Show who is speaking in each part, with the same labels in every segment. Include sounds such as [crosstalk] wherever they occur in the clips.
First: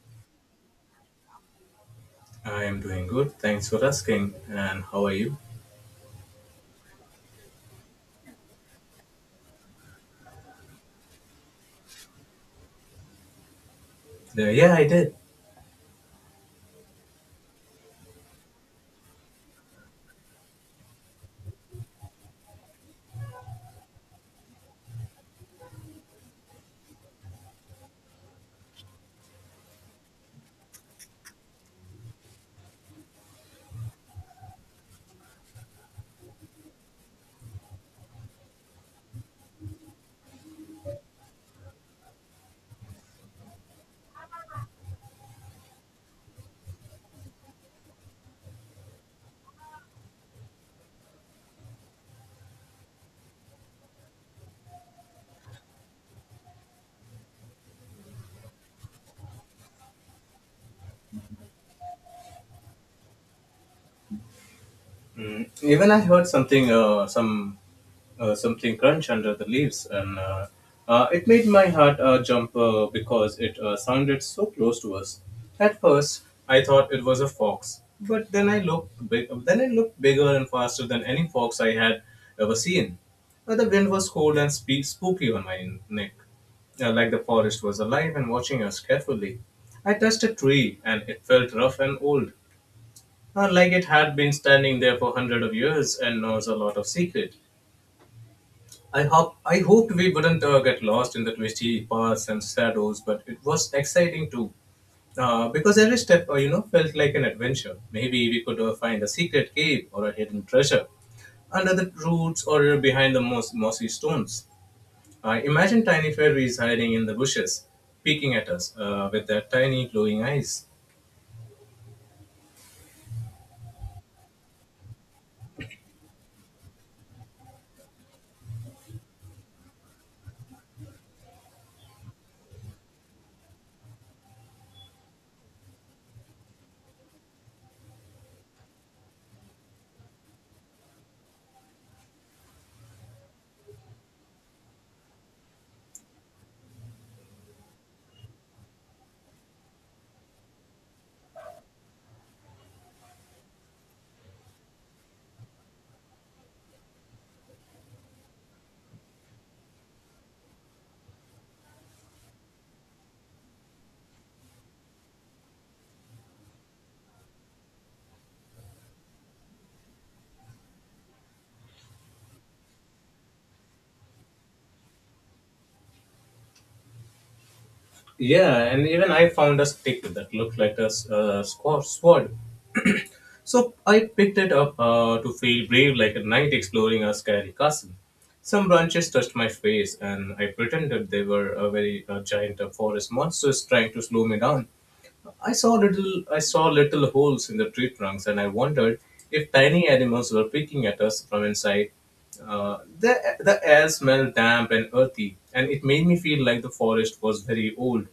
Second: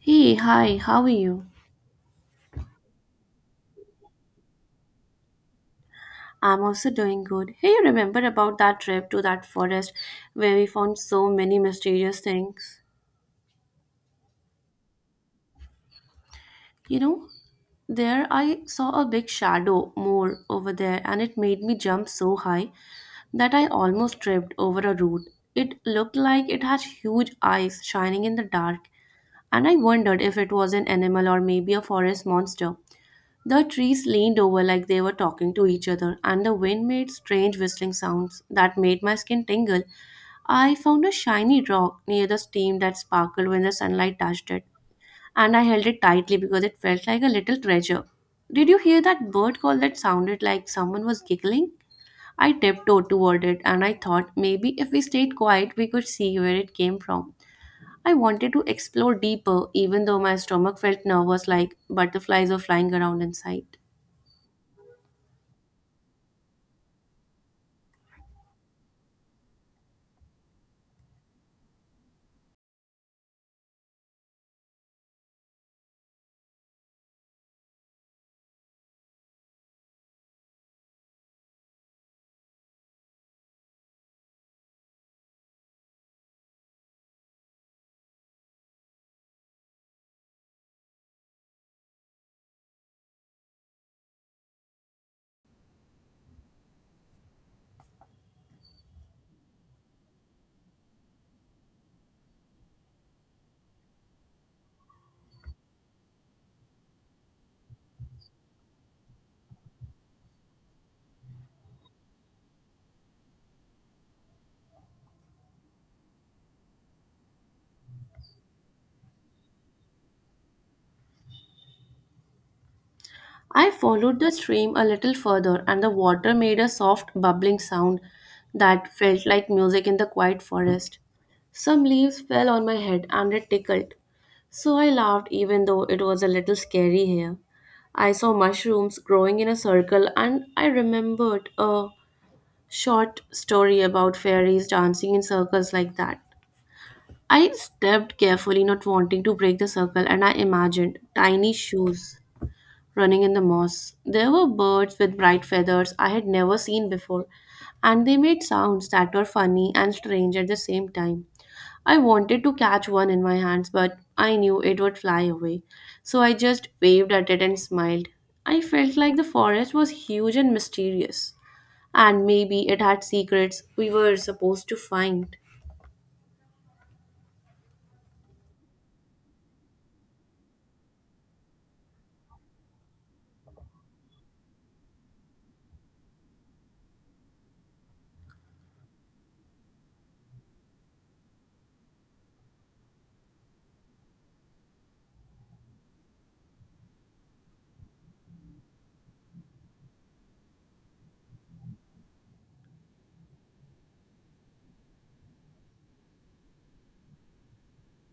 Speaker 1: Hey, hi, how are you?
Speaker 2: I am doing good. Thanks for asking. And how are you?
Speaker 1: I'm also doing good. Hey, you remember about that trip to that forest where we found so many mysterious things?
Speaker 2: Yeah, I did.
Speaker 1: You know, there I saw a big shadow more over there and it made me jump so high that I almost tripped over a root. It looked like it had huge eyes shining in the dark and I wondered if it was an animal or maybe a forest monster. The trees leaned over like they were talking to each other, and the wind made strange whistling sounds that made my skin tingle. I found a shiny rock near the stream that sparkled when the sunlight touched it, and I held it tightly because it felt like a little treasure. Did you hear that bird call that sounded like someone was giggling? I tiptoed toward it and I thought maybe if we stayed quiet, we could see where it came from. I wanted to explore deeper, even though my stomach felt nervous like butterflies were flying around inside.
Speaker 2: Mm, even I heard something, something crunch under the leaves, and it made my heart jump because it sounded so close to us. At first, I thought it was a fox, but then it looked bigger and faster than any fox I had ever seen. The wind was cold and spooky on my neck, like the forest was alive and watching us carefully. I touched a tree, and it felt rough and old, like it had been standing there for hundred of years and knows a lot of secret. I hoped we wouldn't get lost in the twisty paths and shadows, but it was exciting too. Because every step felt like an adventure. Maybe we could find a secret cave or a hidden treasure under the roots or behind the mossy stones. I imagine tiny fairies hiding in the bushes, peeking at us with their tiny glowing eyes.
Speaker 1: I followed the stream a little further, and the water made a soft bubbling sound that felt like music in the quiet forest. Some leaves fell on my head and it tickled, so I laughed even though it was a little scary here. I saw mushrooms growing in a circle, and I remembered a short story about fairies dancing in circles like that. I stepped carefully, not wanting to break the circle, and I imagined tiny shoes running in the moss. There were birds with bright feathers I had never seen before, and they made sounds that were funny and strange at the same time. I wanted to catch one in my hands, but I knew it would fly away, so I just waved at it and smiled. I felt like the forest was huge and mysterious, and maybe it had secrets we were supposed to find.
Speaker 2: Yeah, and even I found a stick that looked like a sword. So I picked it up to feel brave like a knight exploring a scary castle. Some branches touched my face, and I pretended they were a very giant forest monsters trying to slow me down. I saw little I saw little holes in the tree trunks and I wondered if tiny animals were peeking at us from inside. Uh, the, the air smelled damp and earthy, and it made me feel like the forest was very old.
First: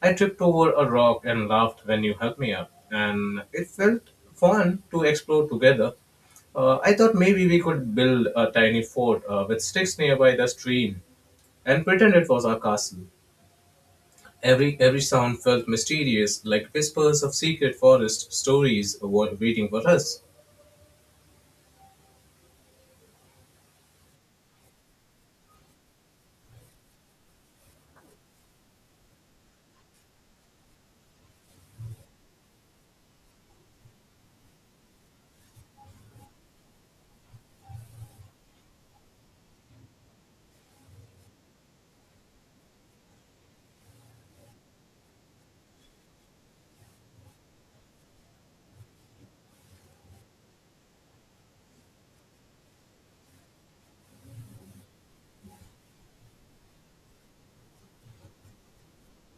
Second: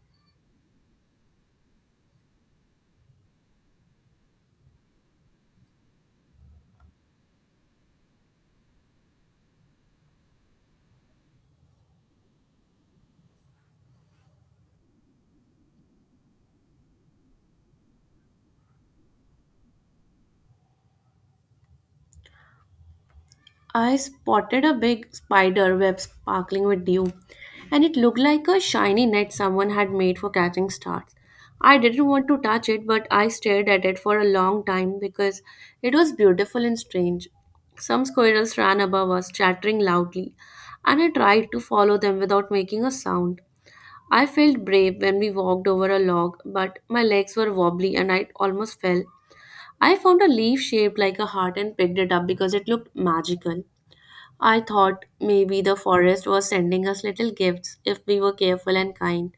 Speaker 2: I tripped over a rock and laughed when you helped me up, and it felt fun to explore together. I thought maybe we could build a tiny fort with sticks nearby the stream and pretend it was our castle. Every sound felt mysterious, like whispers of secret forest stories waiting for us.
Speaker 1: I spotted a big spider web sparkling with dew, and it looked like a shiny net someone had made for catching stars. I didn't want to touch it, but I stared at it for a long time because it was beautiful and strange. Some squirrels ran above us, chattering loudly, and I tried to follow them without making a sound. I felt brave when we walked over a log, but my legs were wobbly and I almost fell. I found a leaf shaped like a heart and picked it up because it looked magical. I thought maybe the forest was sending us little gifts if we were careful and kind.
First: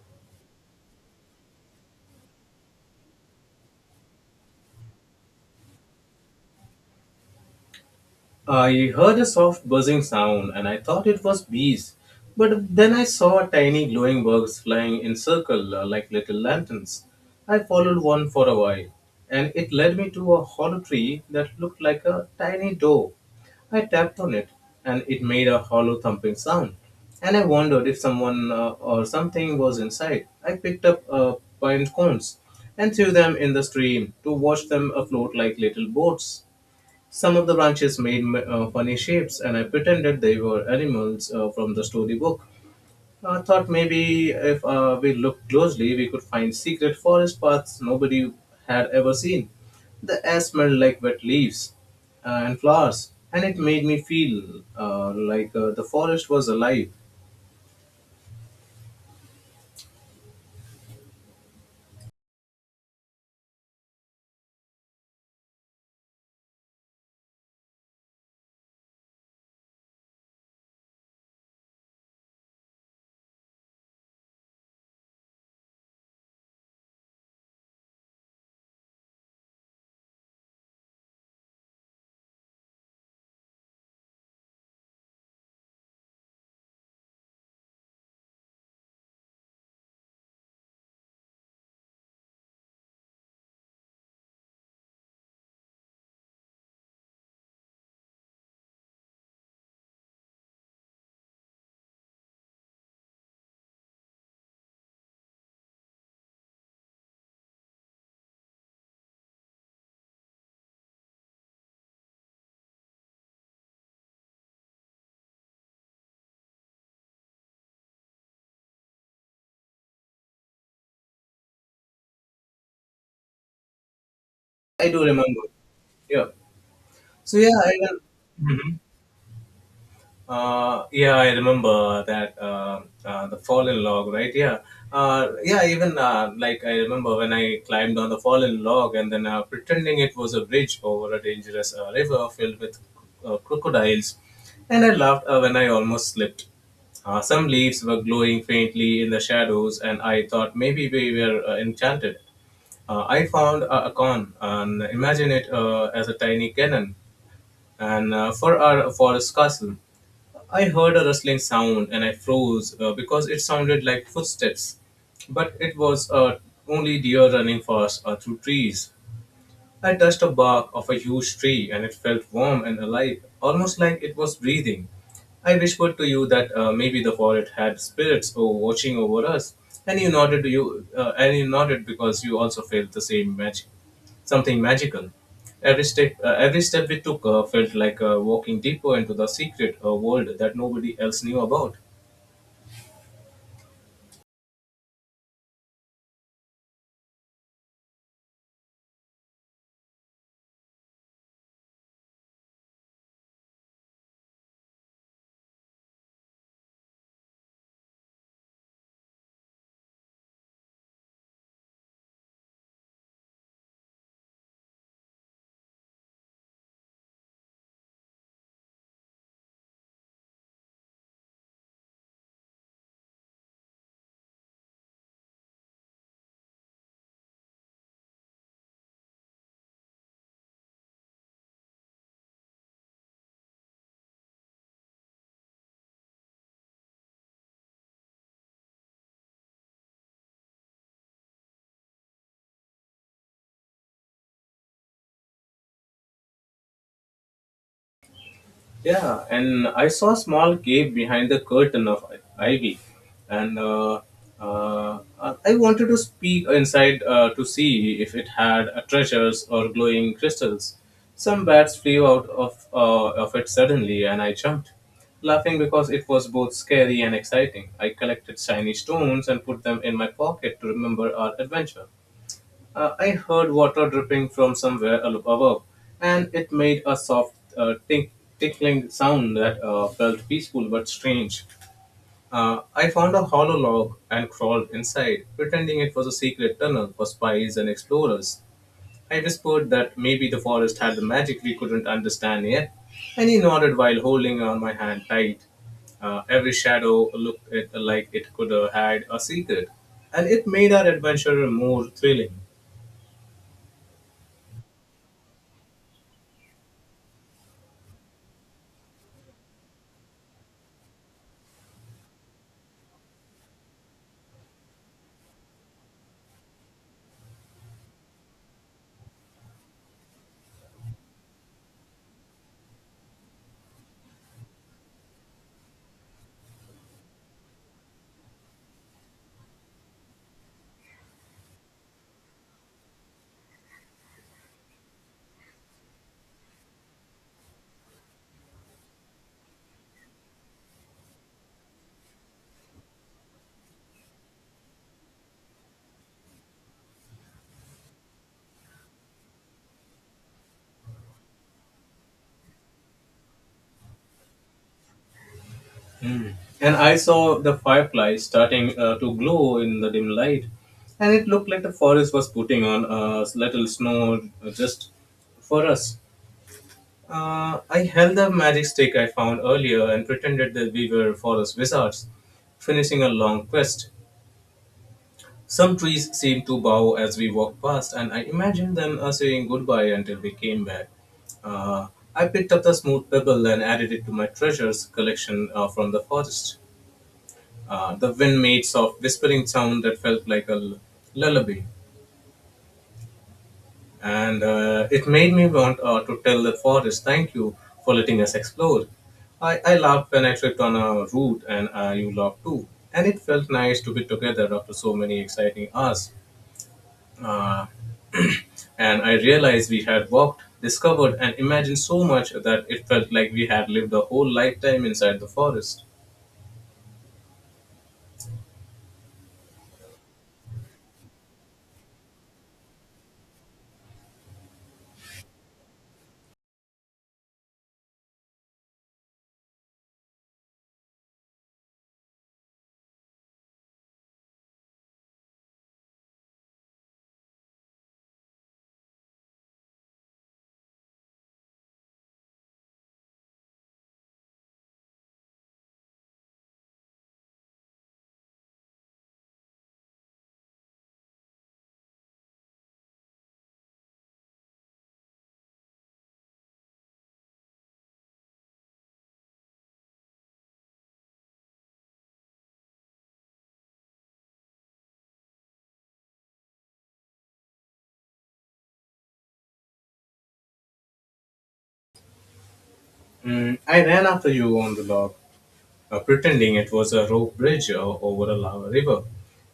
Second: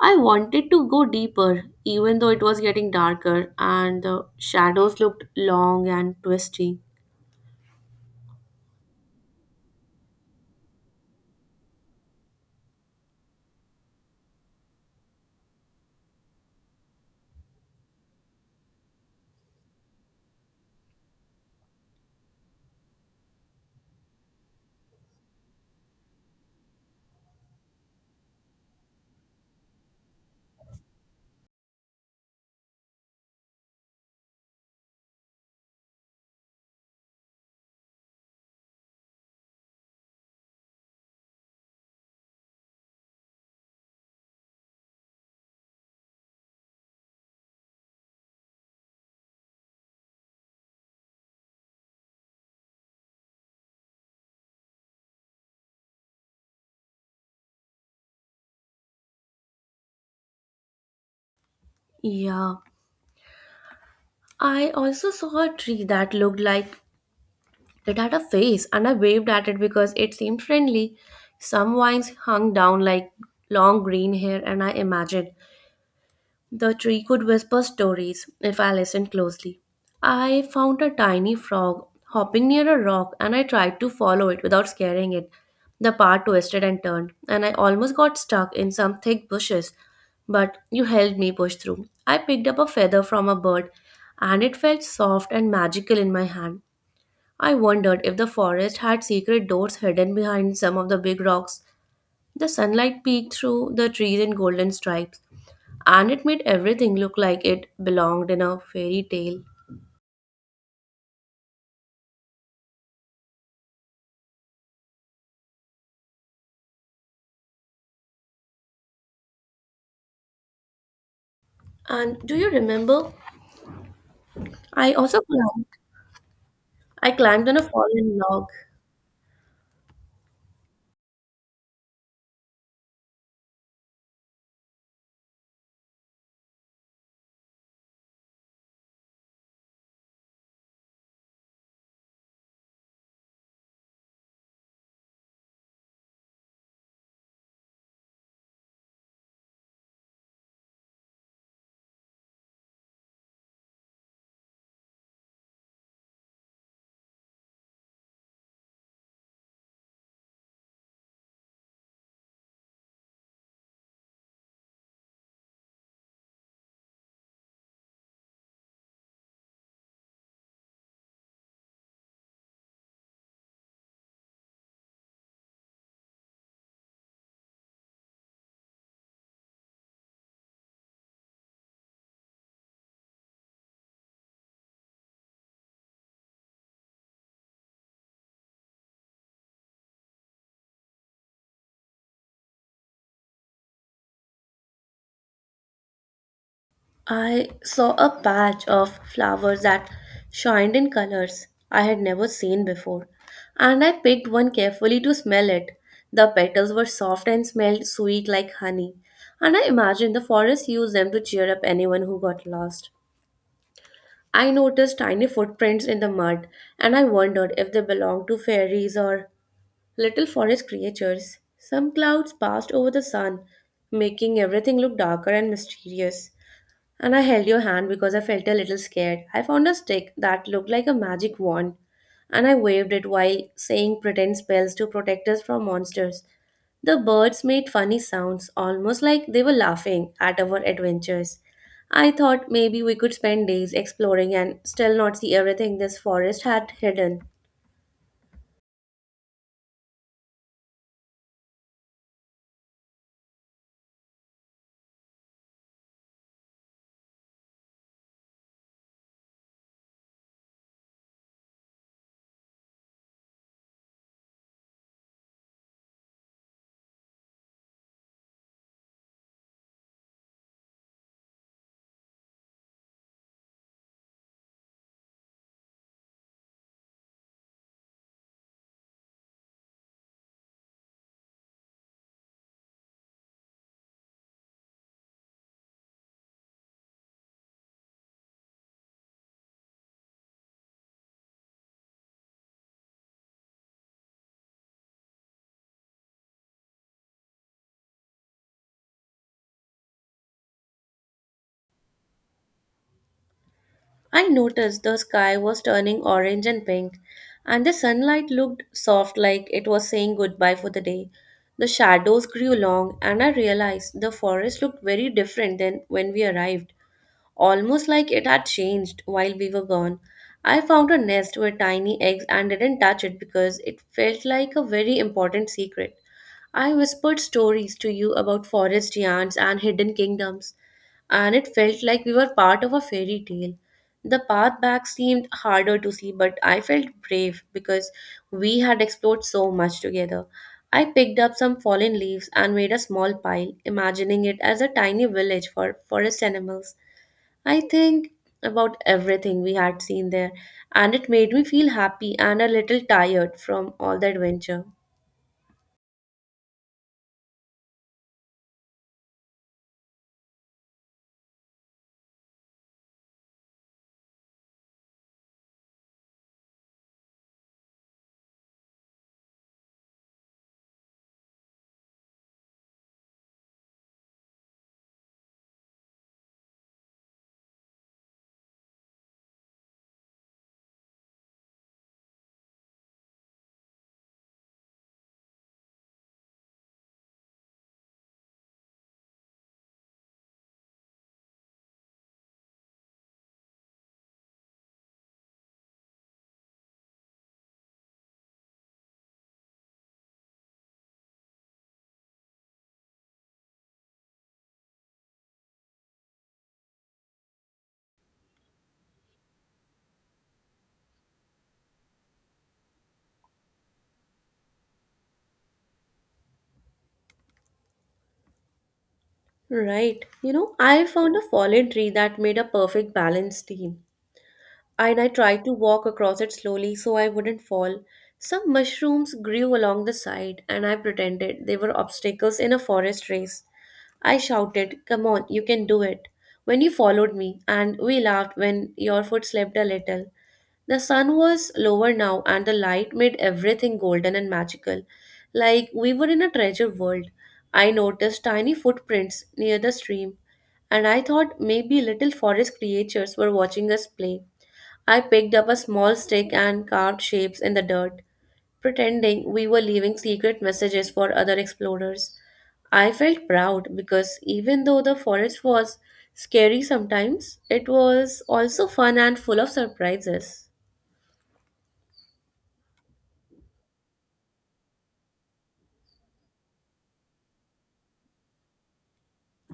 Speaker 1: I wanted to go deeper, even though it was getting darker and the shadows looked long and twisty.
Speaker 2: I heard a soft buzzing sound and I thought it was bees, but then I saw tiny glowing bugs flying in circle, like little lanterns. I followed one for a while, and it led me to a hollow tree that looked like a tiny door. I tapped on it, and it made a hollow thumping sound, and I wondered if someone, or something, was inside. I picked up pine cones and threw them in the stream to watch them afloat like little boats. Some of the branches made funny shapes, and I pretended they were animals from the storybook. I thought maybe if we looked closely, we could find secret forest paths nobody had ever seen. The air smelled like wet leaves and flowers, and it made me feel like the forest was alive.
Speaker 1: Yeah, I also saw a tree that looked like it had a face, and I waved at it because it seemed friendly. Some vines hung down like long green hair, and I imagined the tree could whisper stories if I listened closely. I found a tiny frog hopping near a rock and I tried to follow it without scaring it. The path twisted and turned, and I almost got stuck in some thick bushes, but you helped me push through. I picked up a feather from a bird and it felt soft and magical in my hand. I wondered if the forest had secret doors hidden behind some of the big rocks. The sunlight peeked through the trees in golden stripes and it made everything look like it belonged in a fairy tale. And do you remember?
Speaker 2: I
Speaker 1: I
Speaker 2: do
Speaker 1: also
Speaker 2: remember.
Speaker 1: climbed,
Speaker 2: Yeah.
Speaker 1: I
Speaker 2: So
Speaker 1: climbed
Speaker 2: yeah,
Speaker 1: on a
Speaker 2: I,
Speaker 1: fallen log.
Speaker 2: yeah, I remember that, the fallen log, right? Yeah, yeah. Even I remember when I climbed on the fallen log and then pretending it was a bridge over a dangerous river filled with crocodiles, and I laughed when I almost slipped. Some leaves were glowing faintly in the shadows, and I thought maybe we were enchanted. I found a con and imagine it as a tiny cannon and for our forest castle. I heard a rustling sound and I froze, because it sounded like footsteps, but it was only deer running fast through trees. I touched a bark of a huge tree and it felt warm and alive, almost like it was breathing. I whispered to you that, maybe the forest had spirits or watching over us, and you nodded. You and you nodded because you also felt the same magic, something magical. Every step we took felt like walking deeper into the secret world that nobody else knew about.
Speaker 1: I saw a patch of flowers that shined in colors I had never seen before, and I picked one carefully to smell it. The petals were soft and smelled sweet like honey, and I imagined the forest used them to cheer up anyone who got lost. I noticed tiny footprints in the mud, and I wondered if they belonged to fairies or little forest creatures. Some clouds passed over the sun, making everything look darker and mysterious. And I held your hand because I felt a little scared. I found a stick that looked like a magic wand, and I waved it while saying pretend spells to protect us from monsters. The birds made funny sounds, almost like they were laughing at our adventures. I thought maybe we could spend days exploring and still not see everything this forest had hidden.
Speaker 2: Yeah, and I saw a small cave behind the curtain of ivy, and uh, I wanted to peek inside to see if it had treasures or glowing crystals. Some bats flew out of it suddenly, and I jumped, laughing because it was both scary and exciting. I collected shiny stones and put them in my pocket to remember our adventure. I heard water dripping from somewhere above, and it made a soft tinkling sound that felt peaceful but strange. I found a hollow log and crawled inside, pretending it was a secret tunnel for spies and explorers. I whispered that maybe the forest had the magic we couldn't understand yet, and he nodded while holding on my hand tight. Every shadow looked it like it could hide a secret, and it made our adventure more thrilling.
Speaker 1: I noticed the sky was turning orange and pink, and the sunlight looked soft like it was saying goodbye for the day. The shadows grew long, and I realized the forest looked very different than when we arrived, almost like it had changed while we were gone. I found a nest with tiny eggs and didn't touch it because it felt like a very important secret. I whispered stories to you about forest giants and hidden kingdoms, and it felt like we were part of a fairy tale. The path back seemed harder to see, but I felt brave because we had explored so much together. I picked up some fallen leaves and made a small pile, imagining it as a tiny village for forest animals. I think about everything we had seen there, and it made me feel happy and a little tired from all the adventure.
Speaker 2: And I saw the fireflies starting to glow in the dim light, and it looked like the forest was putting on a little snow just for us. I held the magic stick I found earlier and pretended that we were forest wizards, finishing a long quest. Some trees seemed to bow as we walked past, and I imagined them saying goodbye until we came back. Uh, I picked up the smooth pebble and added it to my treasures collection from the forest. The wind made soft whispering sound that felt like a lullaby. And it made me want to tell the forest, thank you for letting us explore. I laughed when I tripped on a root and you laughed too. And it felt nice to be together after so many exciting hours. Uh, [clears throat] and I realized we had walked, discovered, and imagined so much that it felt like we had lived a whole lifetime inside the forest.
Speaker 1: Right. You know, I found a fallen tree that made a perfect balance team. And I tried to walk across it slowly so I wouldn't fall. Some mushrooms grew along the side, and I pretended they were obstacles in a forest race. I shouted, "Come on, you can do it," when you followed me, and we laughed when your foot slipped a little. The sun was lower now, and the light made everything golden and magical, like we were in a treasure world. I noticed tiny footprints near the stream, and I thought maybe little forest creatures were watching us play. I picked up a small stick and carved shapes in the dirt, pretending we were leaving secret messages for other explorers. I felt proud because even though the forest was scary sometimes, it was also fun and full of surprises.
Speaker 2: Mm, I ran after you on the log, pretending it was a rope bridge over a lava river,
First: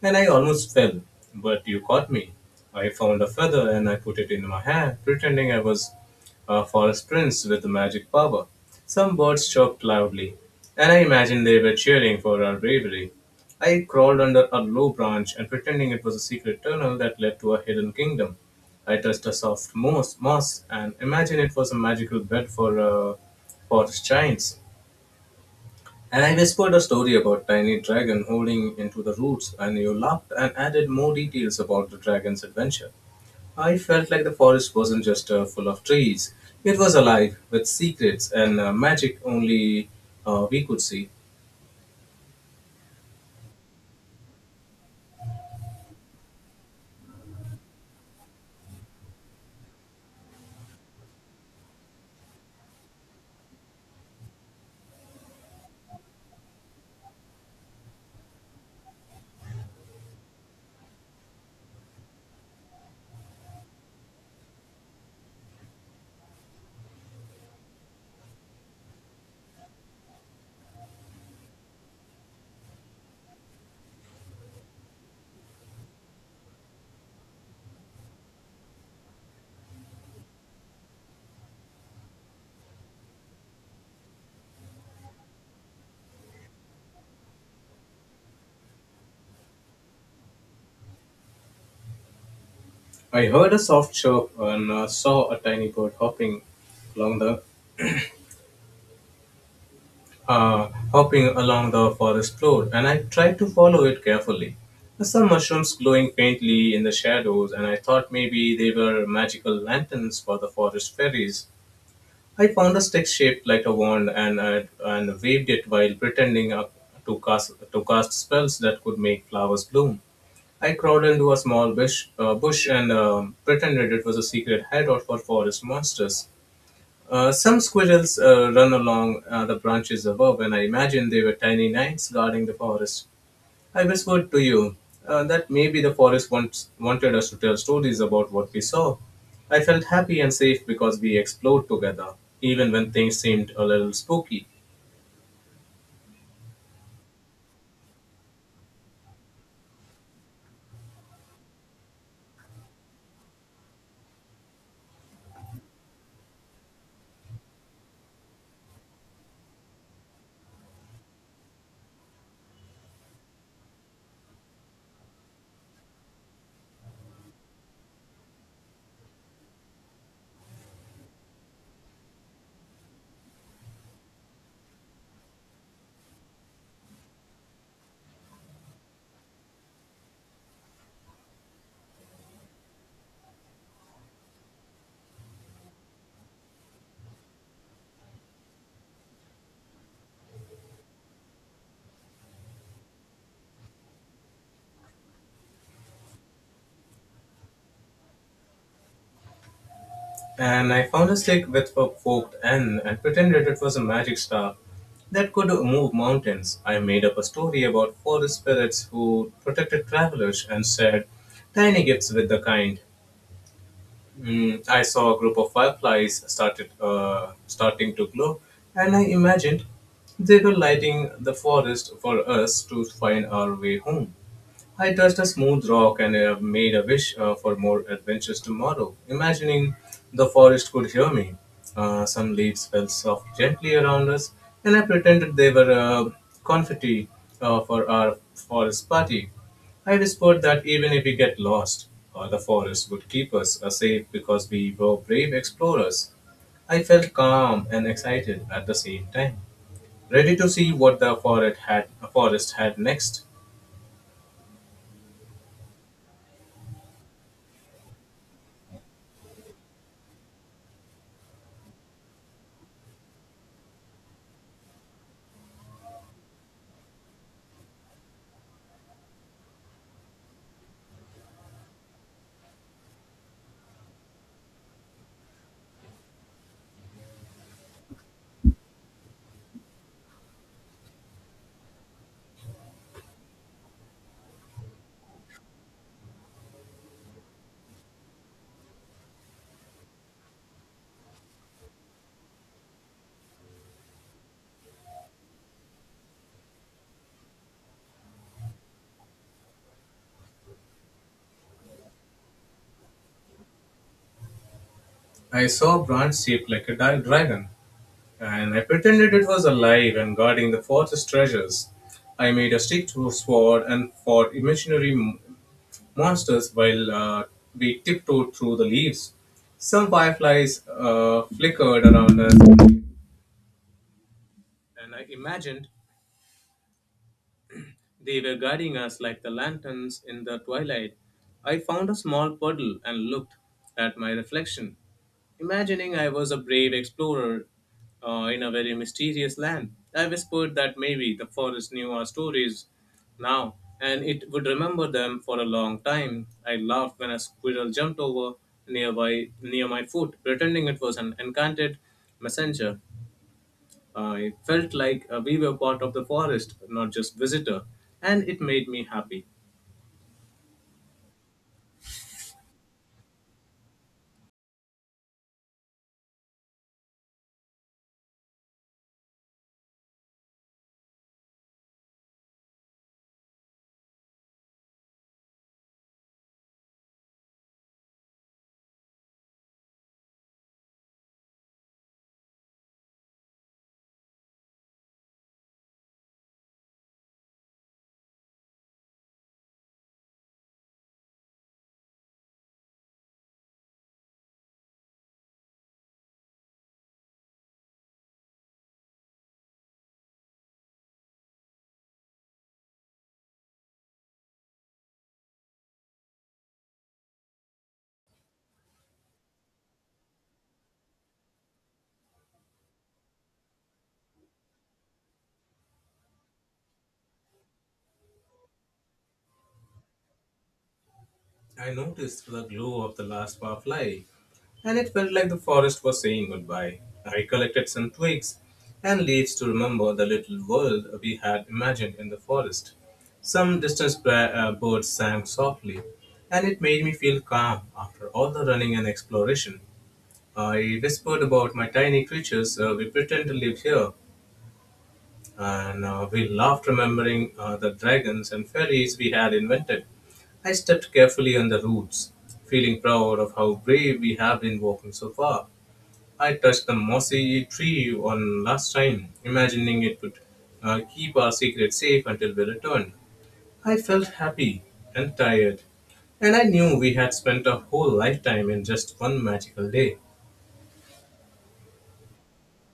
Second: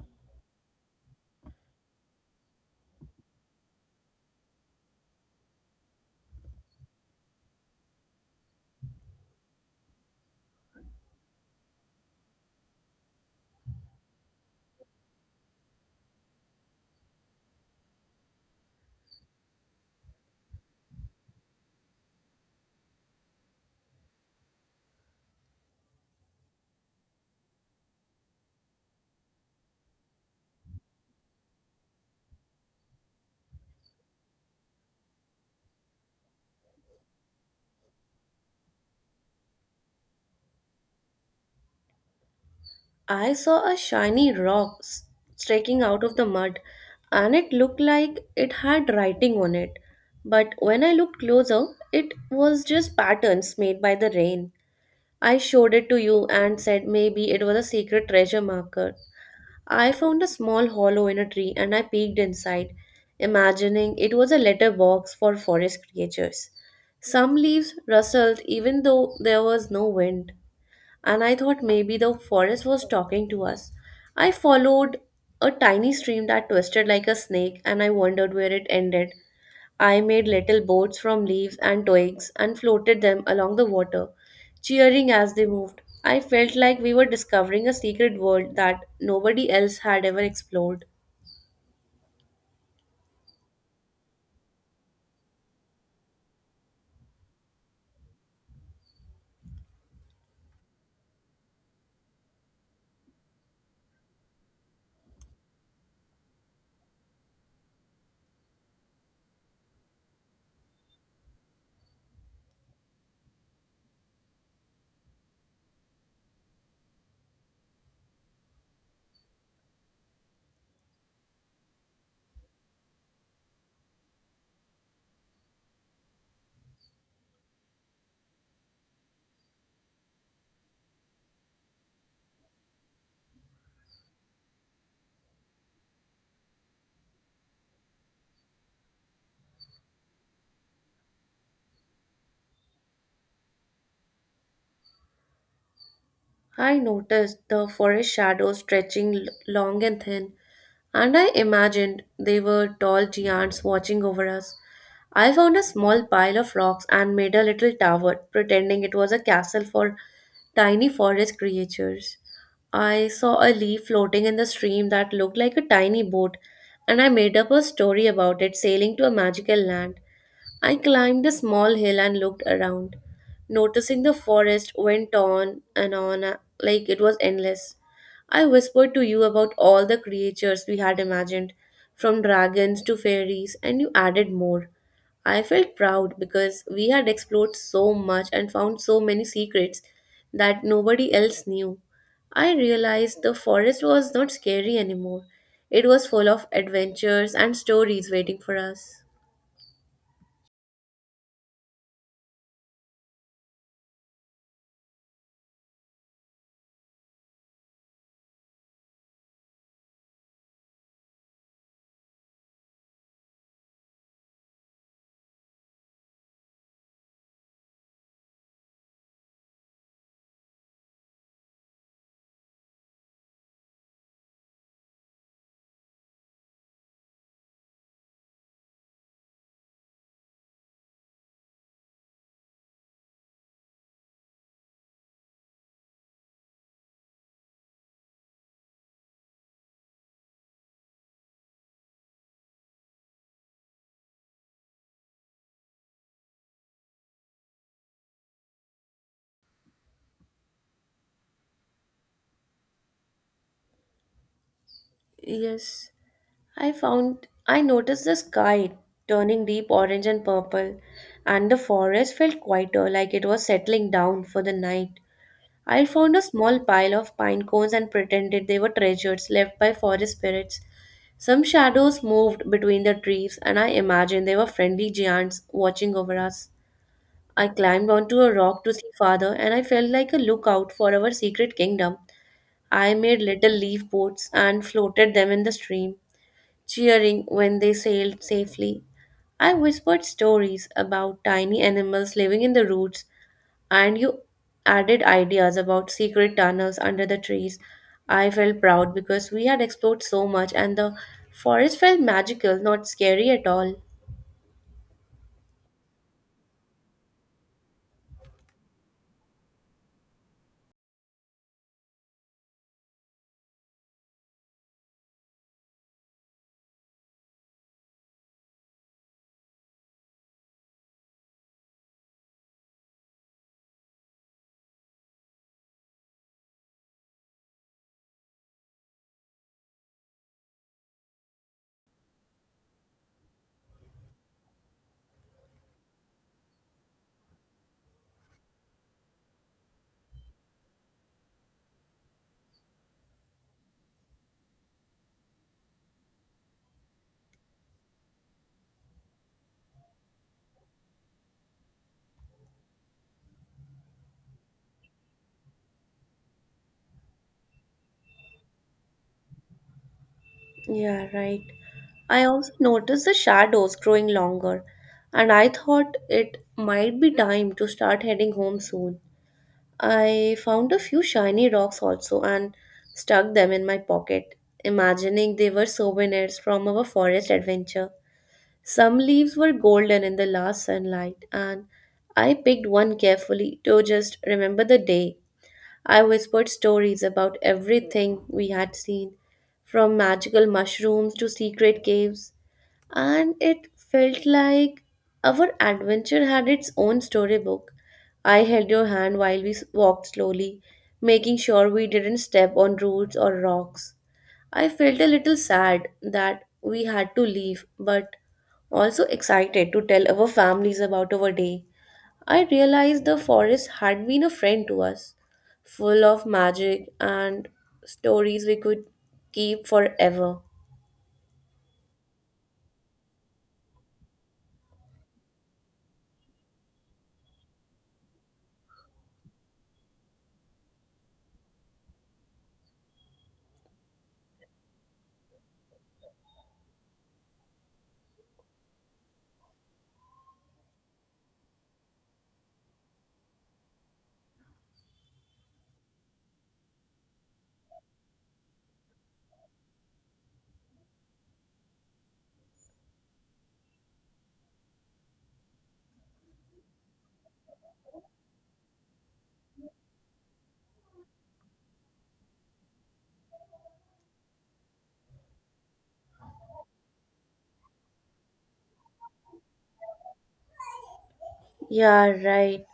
Speaker 2: and I almost fell, but you caught me. I found a feather and I put it in my hair, pretending I was a forest prince with magic power. Some birds chirped loudly, and I imagined they were cheering for our bravery. I crawled under a low branch and pretending it was a secret tunnel that led to a hidden kingdom. I touched a soft moss and imagined it was a magical bed for forest giants. And I whispered a story about tiny dragon holding into the roots, and you laughed and added more details about the dragon's adventure. I felt like the forest wasn't just full of trees; it was alive with secrets and magic only we could see.
Speaker 1: I saw a shiny sticking out of the mud and it looked like it had writing on it. But when I looked closer, it was just patterns made by the rain. I showed it to you and said maybe it was a secret treasure marker. I found a small hollow in a tree and I peeked inside, imagining it was a letter box for forest creatures. Some leaves rustled even though there was no wind, and I thought maybe the forest was talking to us. I followed a tiny stream that twisted like a snake and I wondered where it ended. I made little boats from leaves and twigs and floated them along the water, cheering as they moved. I felt like we were discovering a secret world that nobody else had ever explored.
Speaker 2: I heard a soft chirp and saw a tiny bird along the hopping along the forest floor, and I tried to follow it carefully. Some mushrooms glowing faintly in the shadows, and I thought maybe they were magical lanterns for the forest fairies. I found a stick shaped like a wand and waved it while pretending to cast spells that could make flowers bloom. I crawled into a small bush and pretended it was a secret hideout for forest monsters. Some squirrels run along the branches above, and I imagine they were tiny knights guarding the forest. I whispered to you that maybe the forest once wanted us to tell stories about what we saw. I felt happy and safe because we explored together, even when things seemed a little spooky.
Speaker 1: I noticed the forest shadows long and thin, and I imagined they were tall giants watching over us. I found a small pile of rocks and made a little tower, pretending it was a castle for tiny forest creatures. I saw a leaf floating in the stream that looked like a tiny boat, and I made up a story about it sailing to a magical land. I climbed a small hill and looked around, noticing the forest went on and on like it was endless. I whispered to you about all the creatures we had imagined, from dragons to fairies, and you added more. I felt proud because we had explored so much and found so many secrets that nobody else knew. I realized the forest was not scary anymore. It was full of adventures and stories waiting for us.
Speaker 2: And I found a stick with a forked end and pretended it was a magic staff that could move mountains. I made up a story about forest spirits who protected travelers and shared tiny gifts with the kind. Mm, I saw a group of fireflies started starting to glow, and I imagined they were lighting the forest for us to find our way home. I touched a smooth rock and made a wish for more adventures tomorrow, imagining the forest could hear me. Some leaves fell soft gently around us, and I pretended they were confetti for our forest party. I whispered that even if we get lost, the forest would keep us safe because we were brave explorers. I felt calm and excited at the same time, ready to see what the forest had next.
Speaker 1: Yes. I noticed the sky turning deep orange and purple, and the forest felt quieter, like it was settling down for the night. I found a small pile of pine cones and pretended they were treasures left by forest spirits. Some shadows moved between the trees, and I imagined they were friendly giants watching over us. I climbed onto a rock to see farther, and I felt like a lookout for our secret kingdom. I made little leaf boats and floated them in the stream, cheering when they sailed safely. I whispered stories about tiny animals living in the roots, and you added ideas about secret tunnels under the trees. I felt proud because we had explored so much, and the forest felt magical, not scary at all.
Speaker 2: I saw a branch shaped like a dragon, and I pretended it was alive and guarding the forest's treasures. I made a stick to a sword and fought imaginary monsters while we tiptoed through the leaves. Some fireflies flickered around us, and I imagined they were guiding us like the lanterns in the twilight. I found a small puddle and looked at my reflection, imagining I was a brave explorer in a very mysterious land. I whispered that maybe the forest knew our stories now, and it would remember them for a long time. I laughed when a squirrel jumped over nearby near my foot, pretending it was an enchanted messenger. It felt like we were part of the forest, not just visitor, and it made me happy.
Speaker 1: Yeah, right. I also noticed the shadows growing longer, and I thought it might be time to start heading home soon. I found a few shiny rocks also and stuck them in my pocket, imagining they were souvenirs from our forest adventure. Some leaves were golden in the last sunlight, and I picked one carefully to just remember the day. I whispered stories about everything we had seen, from magical mushrooms to secret caves, and it felt like our adventure had its own storybook. I held your hand while walked slowly, making sure we didn't step on roots or rocks. I felt a little sad that we had to leave, but also excited to tell our families about our day. I realized the forest had been a friend to us, full of magic and stories we could keep forever.
Speaker 2: I noticed the glow of the last firefly, and it felt like the forest was saying goodbye. I collected some twigs and leaves to remember the little world we had imagined in the forest. Some distant birds sang softly, and it made me feel calm after all the running and exploration. I whispered about my tiny creatures we pretend to live here, and we laughed remembering the dragons and ferries we had invented. I stepped carefully on the roots, feeling proud of how brave we have been walking so far. I touched the mossy tree on last time, imagining it would keep our secret safe until we returned. I felt happy and tired, and I knew we had spent a whole lifetime in just one magical day.
Speaker 1: Yeah, right.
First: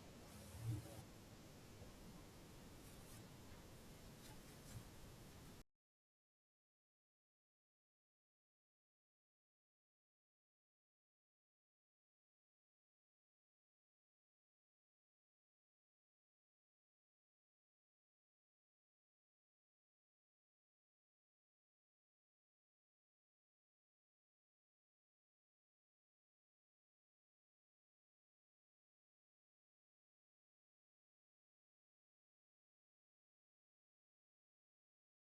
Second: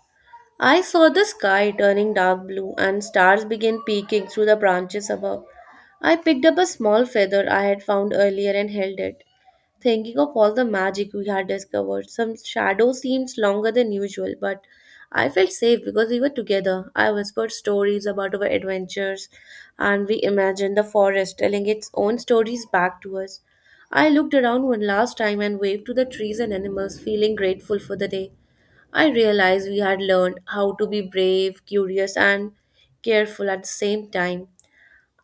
Speaker 1: I saw the sky turning dark blue and stars began peeking through the branches above. I picked up a small feather I had found earlier and held it, thinking of all the magic we had discovered. Some shadow seems longer than usual, but I felt safe because we were together. I whispered stories about our adventures and we imagined the forest telling its own stories back to us. I looked around one last time and waved to the trees and animals, feeling grateful for the day. I realized we had learned how to be brave, curious, and careful at the same time.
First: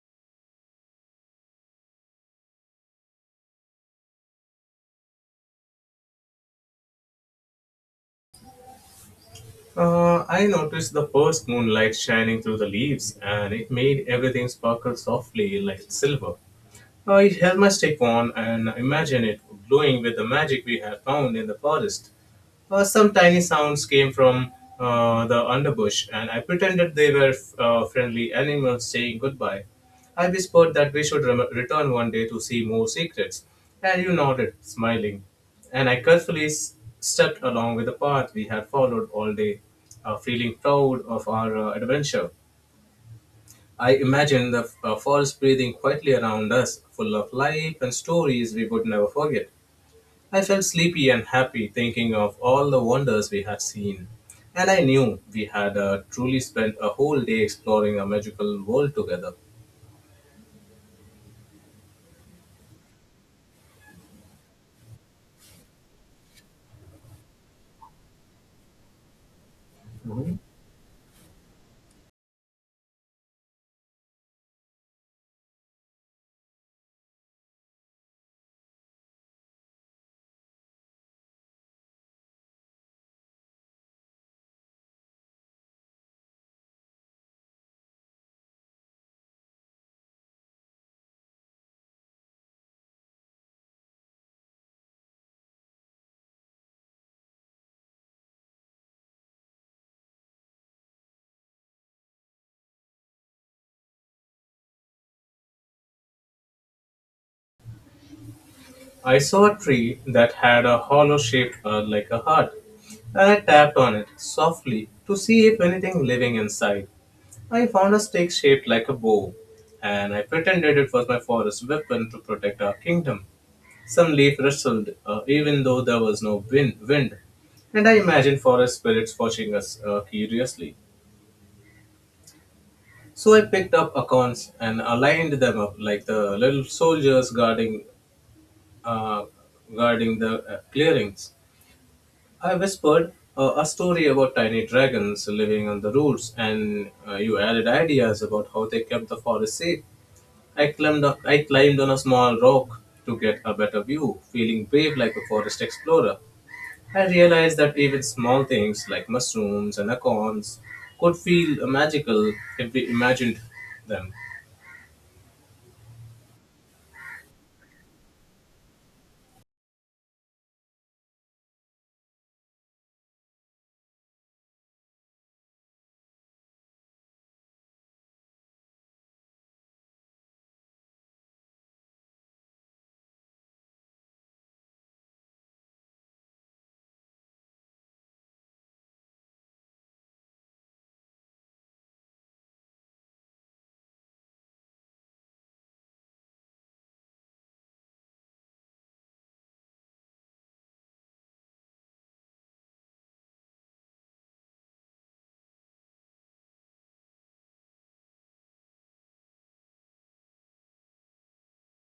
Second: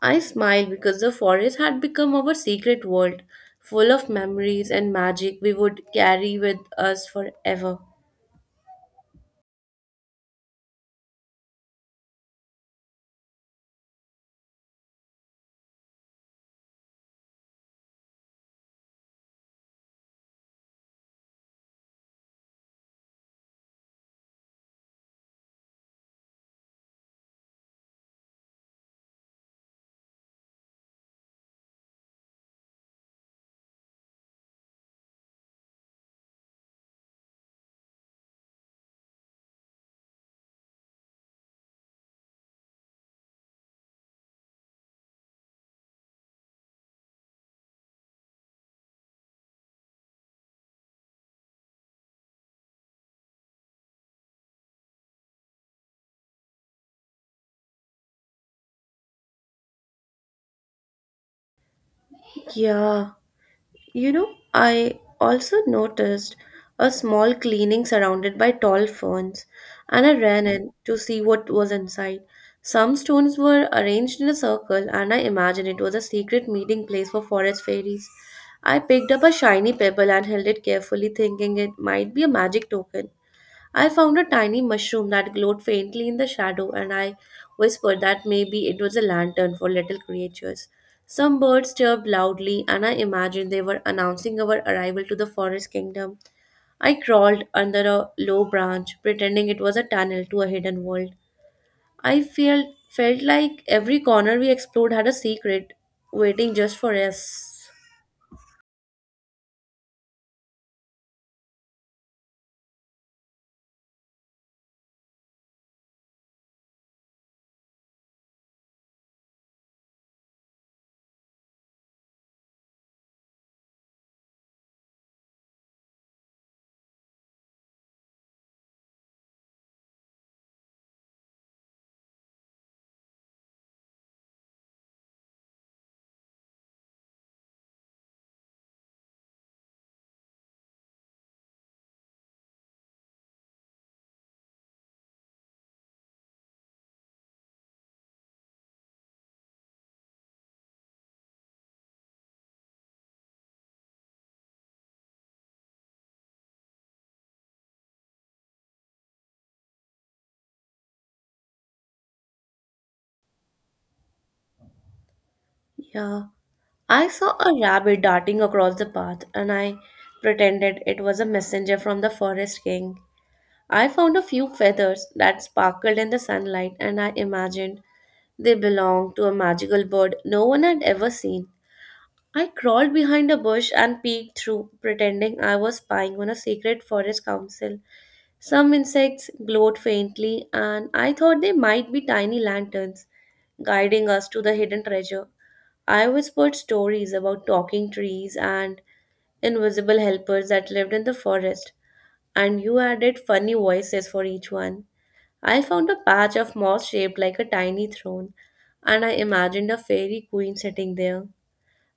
Speaker 1: I smiled because the forest had become our secret world, full of memories and magic we would carry with us forever.
Speaker 2: I noticed the first moonlight shining through the leaves, and it made everything sparkle softly like silver. I held my stick on and imagined it glowing with the magic we had found in the forest. Some tiny sounds came from the underbush, and I pretended they were friendly animals saying goodbye. I whispered that we should rem- return one day to see more secrets, and you nodded, smiling. And I carefully s- stepped along with the path we had followed all day, feeling proud of our adventure. I imagine the forest breathing quietly around us, full of life and stories we would never forget. I felt sleepy and happy thinking of all the wonders we had seen. And I knew we had truly spent a whole day exploring a magical world together.
Speaker 1: Yeah. You know, I also noticed a small cleaning surrounded by tall ferns, and I ran in to see what was inside. Some stones were arranged in a circle, and I imagined it was a secret meeting place for forest fairies. I picked up a shiny pebble and held it carefully, thinking it might be a magic token. I found a tiny mushroom that glowed faintly in the shadow, and I whispered that maybe it was a lantern for little creatures. Some birds chirped loudly, and I imagined they were announcing our arrival to the forest kingdom. I crawled under a low branch, pretending it was a tunnel to a hidden world. I felt like every corner we explored had a secret waiting just for us.
Speaker 2: I saw a tree that had a hollow shape like a heart, and I tapped on it softly to see if anything living inside. I found a stick shaped like a bow, and I pretended it was my forest weapon to protect our kingdom. Some leaf rustled, even though there was no win- wind, and I imagined forest spirits watching us curiously. So I picked up acorns and aligned them up like the little soldiers guarding, uh, guarding the clearings. I whispered a story about tiny dragons living on the roots, and you added ideas about how they kept the forest safe. I climbed on a small rock to get a better view, feeling brave like a forest explorer. I realized that even small things like mushrooms and acorns could feel magical if we imagined them.
Speaker 1: Yeah. I saw a rabbit darting across the path and I pretended it was a messenger from the forest king. I found a few feathers that sparkled in the sunlight and I imagined they belonged to a magical bird no one had ever seen. I crawled behind a bush and peeked through, pretending I was spying on a secret forest council. Some insects glowed faintly, and I thought they might be tiny lanterns guiding us to the hidden treasure. I whispered stories about talking trees and invisible helpers that lived in the forest, and you added funny voices for each one. I found a patch of moss shaped like a tiny throne, and I imagined a fairy queen sitting there.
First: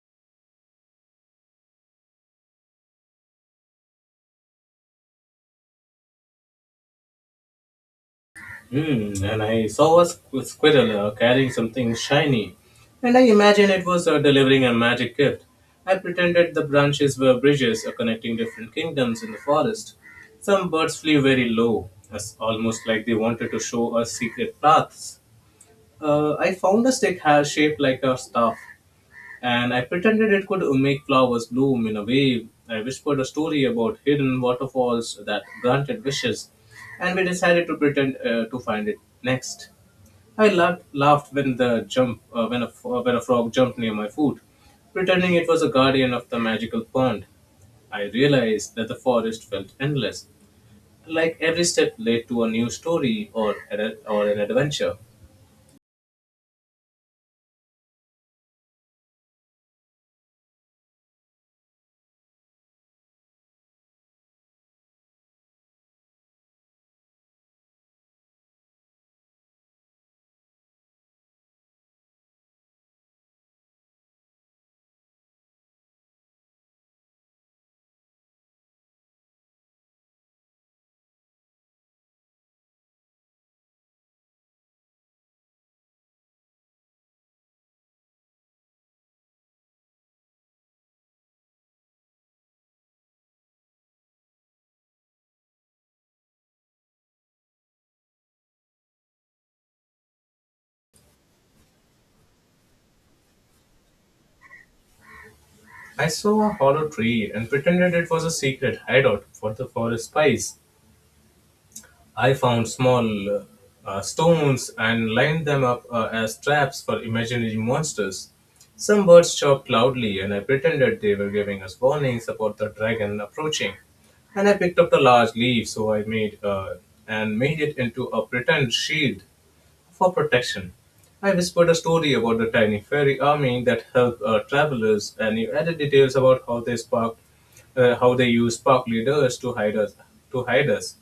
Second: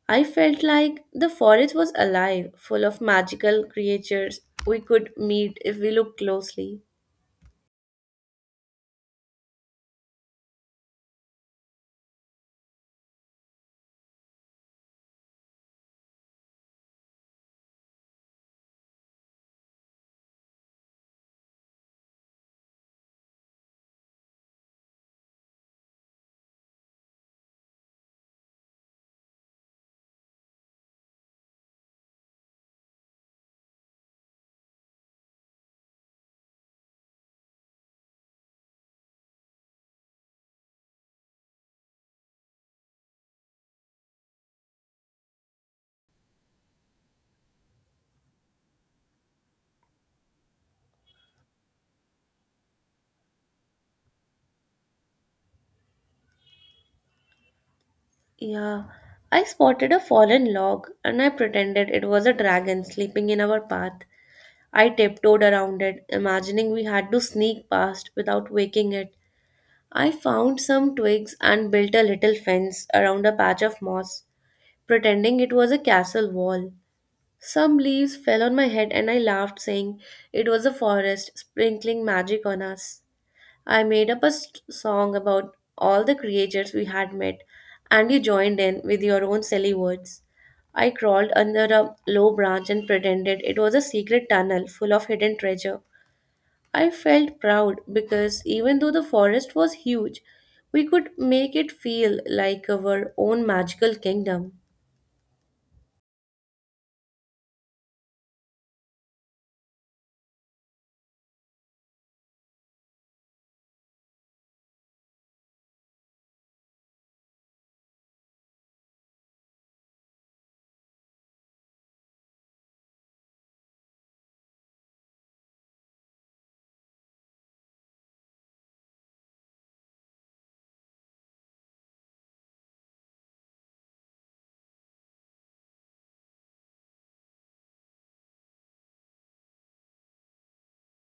Speaker 1: I felt like the forest was alive, full of magical creatures we could meet if we looked closely.
Speaker 2: And I saw a squirrel carrying something shiny, and I imagined it was delivering a magic gift. I pretended the branches were bridges connecting different kingdoms in the forest. Some birds flew very low, as almost like they wanted to show us secret paths. I found a stick has shaped like a staff, and I pretended it could make flowers bloom in a way. I whispered a story about hidden waterfalls that granted wishes, and we decided to pretend to find it next. I laughed when the jump when a f- when a frog jumped near my foot, pretending it was a guardian of the magical pond. I realized that the forest felt endless, like every step led to a new story or an adventure.
Speaker 1: Yeah, I spotted a fallen log and I pretended it was a dragon sleeping in our path. I tiptoed around it, imagining we had to sneak past without waking it. I found some twigs and built a little fence around a patch of moss, pretending it was a castle wall. Some leaves fell on my head and I laughed, saying it was a forest sprinkling magic on us. I made up a song about all the creatures we had met, and you joined in with your own silly words. I crawled under a low branch and pretended it was a secret tunnel full of hidden treasure. I felt proud because even though the forest was huge, we could make it feel like our own magical kingdom.
Speaker 2: I saw a hollow tree and pretended it was a secret hideout for the forest spies. I found small stones and lined them up as traps for imaginary monsters. Some birds chirped loudly, and I pretended they were giving us warnings about the dragon approaching. And I picked up the large leaf, so I made it into a pretend shield for protection. I whispered a story about the tiny fairy army that helped travelers, and you added details about how they used sparkly dust to hide us. To hide us.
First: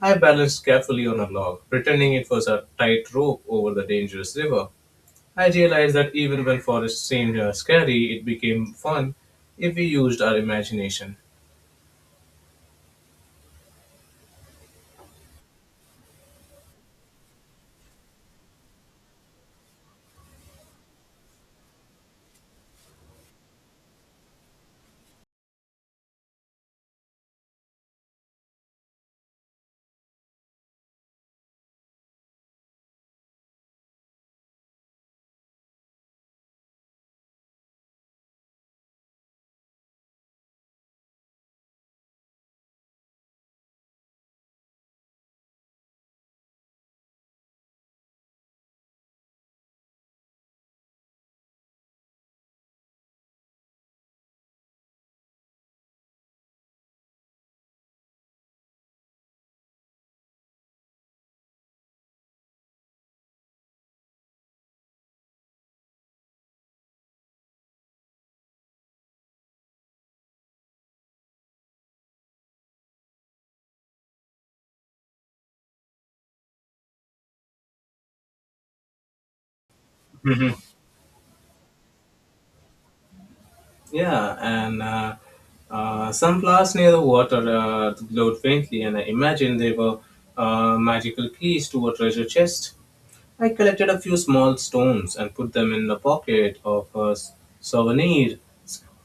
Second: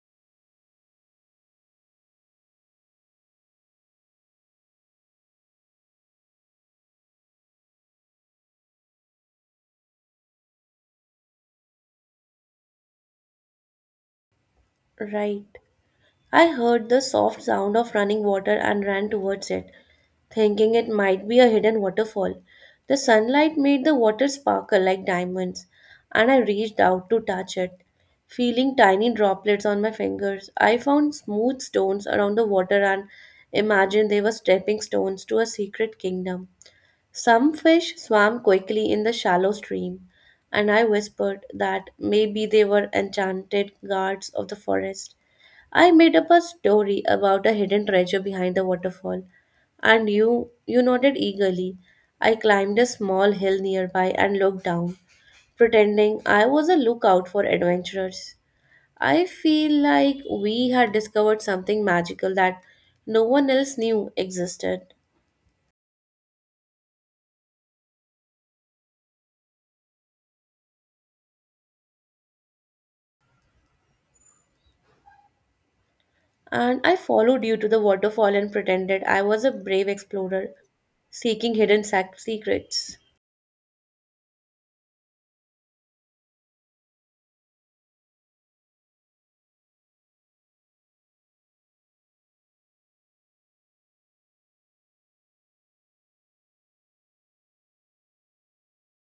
Speaker 2: I balanced carefully on a log, pretending it was a tight rope over the dangerous river. I realized that even when forest seemed scary, it became fun if we used our imagination.
Speaker 1: Right. I heard the soft sound of running water and ran towards it, thinking it might be a hidden waterfall. The sunlight made the water sparkle like diamonds, and I reached out to touch it. Feeling tiny droplets on my fingers, I found smooth stones around the water and imagined they were stepping stones to a secret kingdom. Some fish swam quickly in the shallow stream, and I whispered that maybe they were enchanted guards of the forest. I made up a story about a hidden treasure behind the waterfall, and you nodded eagerly. I climbed a small hill nearby and looked down, pretending I was a lookout for adventurers. I feel like we had discovered something magical that no one else knew existed. And I followed you to the waterfall and pretended I was a brave explorer seeking hidden secrets.
Speaker 2: Yeah, and some flowers near the water glowed faintly, and I imagined they were magical keys to a treasure chest. I collected a few small stones and put them in the pocket of a s- souvenir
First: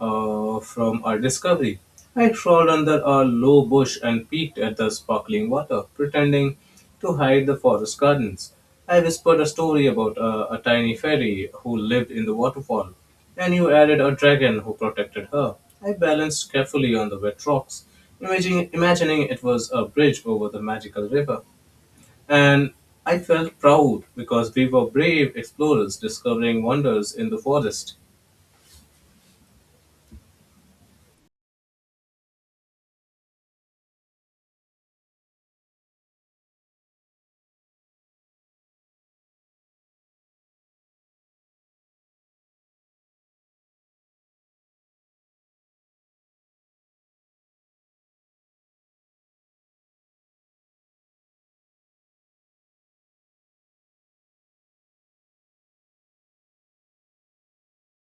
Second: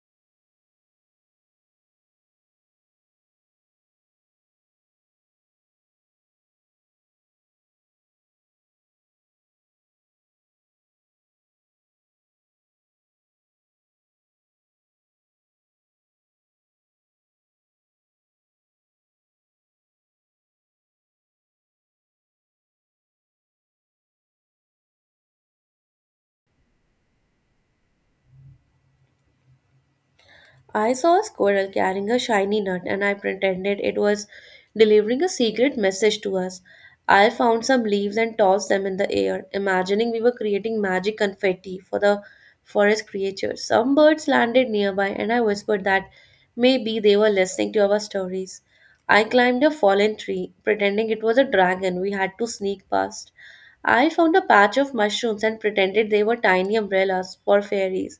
Speaker 2: from our discovery. I crawled under a low bush and peeked at the sparkling water, pretending to hide the forest gardens. I whispered a story about a tiny fairy who lived in the waterfall, and you added a dragon who protected her. I balanced carefully on the wet rocks, imagining it was a bridge over the magical river. And I felt proud because we were brave explorers discovering wonders in the forest.
Speaker 1: I saw a squirrel carrying a shiny nut and I pretended it was delivering a secret message to us. I found some leaves and tossed them in the air, imagining we were creating magic confetti for the forest creatures. Some birds landed nearby and I whispered that maybe they were listening to our stories. I climbed a fallen tree, pretending it was a dragon we had to sneak past. I found a patch of mushrooms and pretended they were tiny umbrellas for fairies.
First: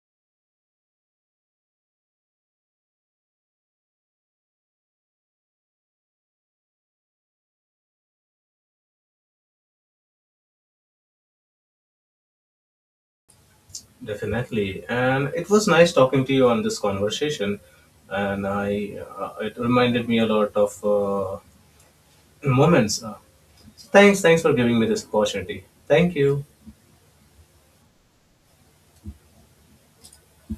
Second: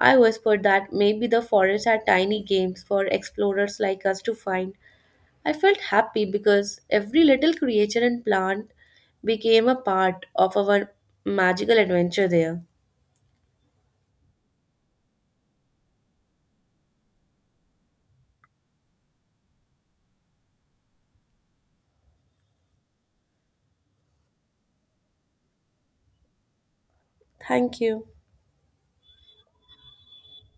Speaker 1: I whispered that maybe the forest had tiny games for explorers like us to find. I felt happy because every little creature and plant became a part of our magical adventure there.
Speaker 2: Definitely. And it was nice talking to you on this conversation. And it reminded me a lot of moments. Thanks for giving me this opportunity. Thank you.
Speaker 1: Thank you.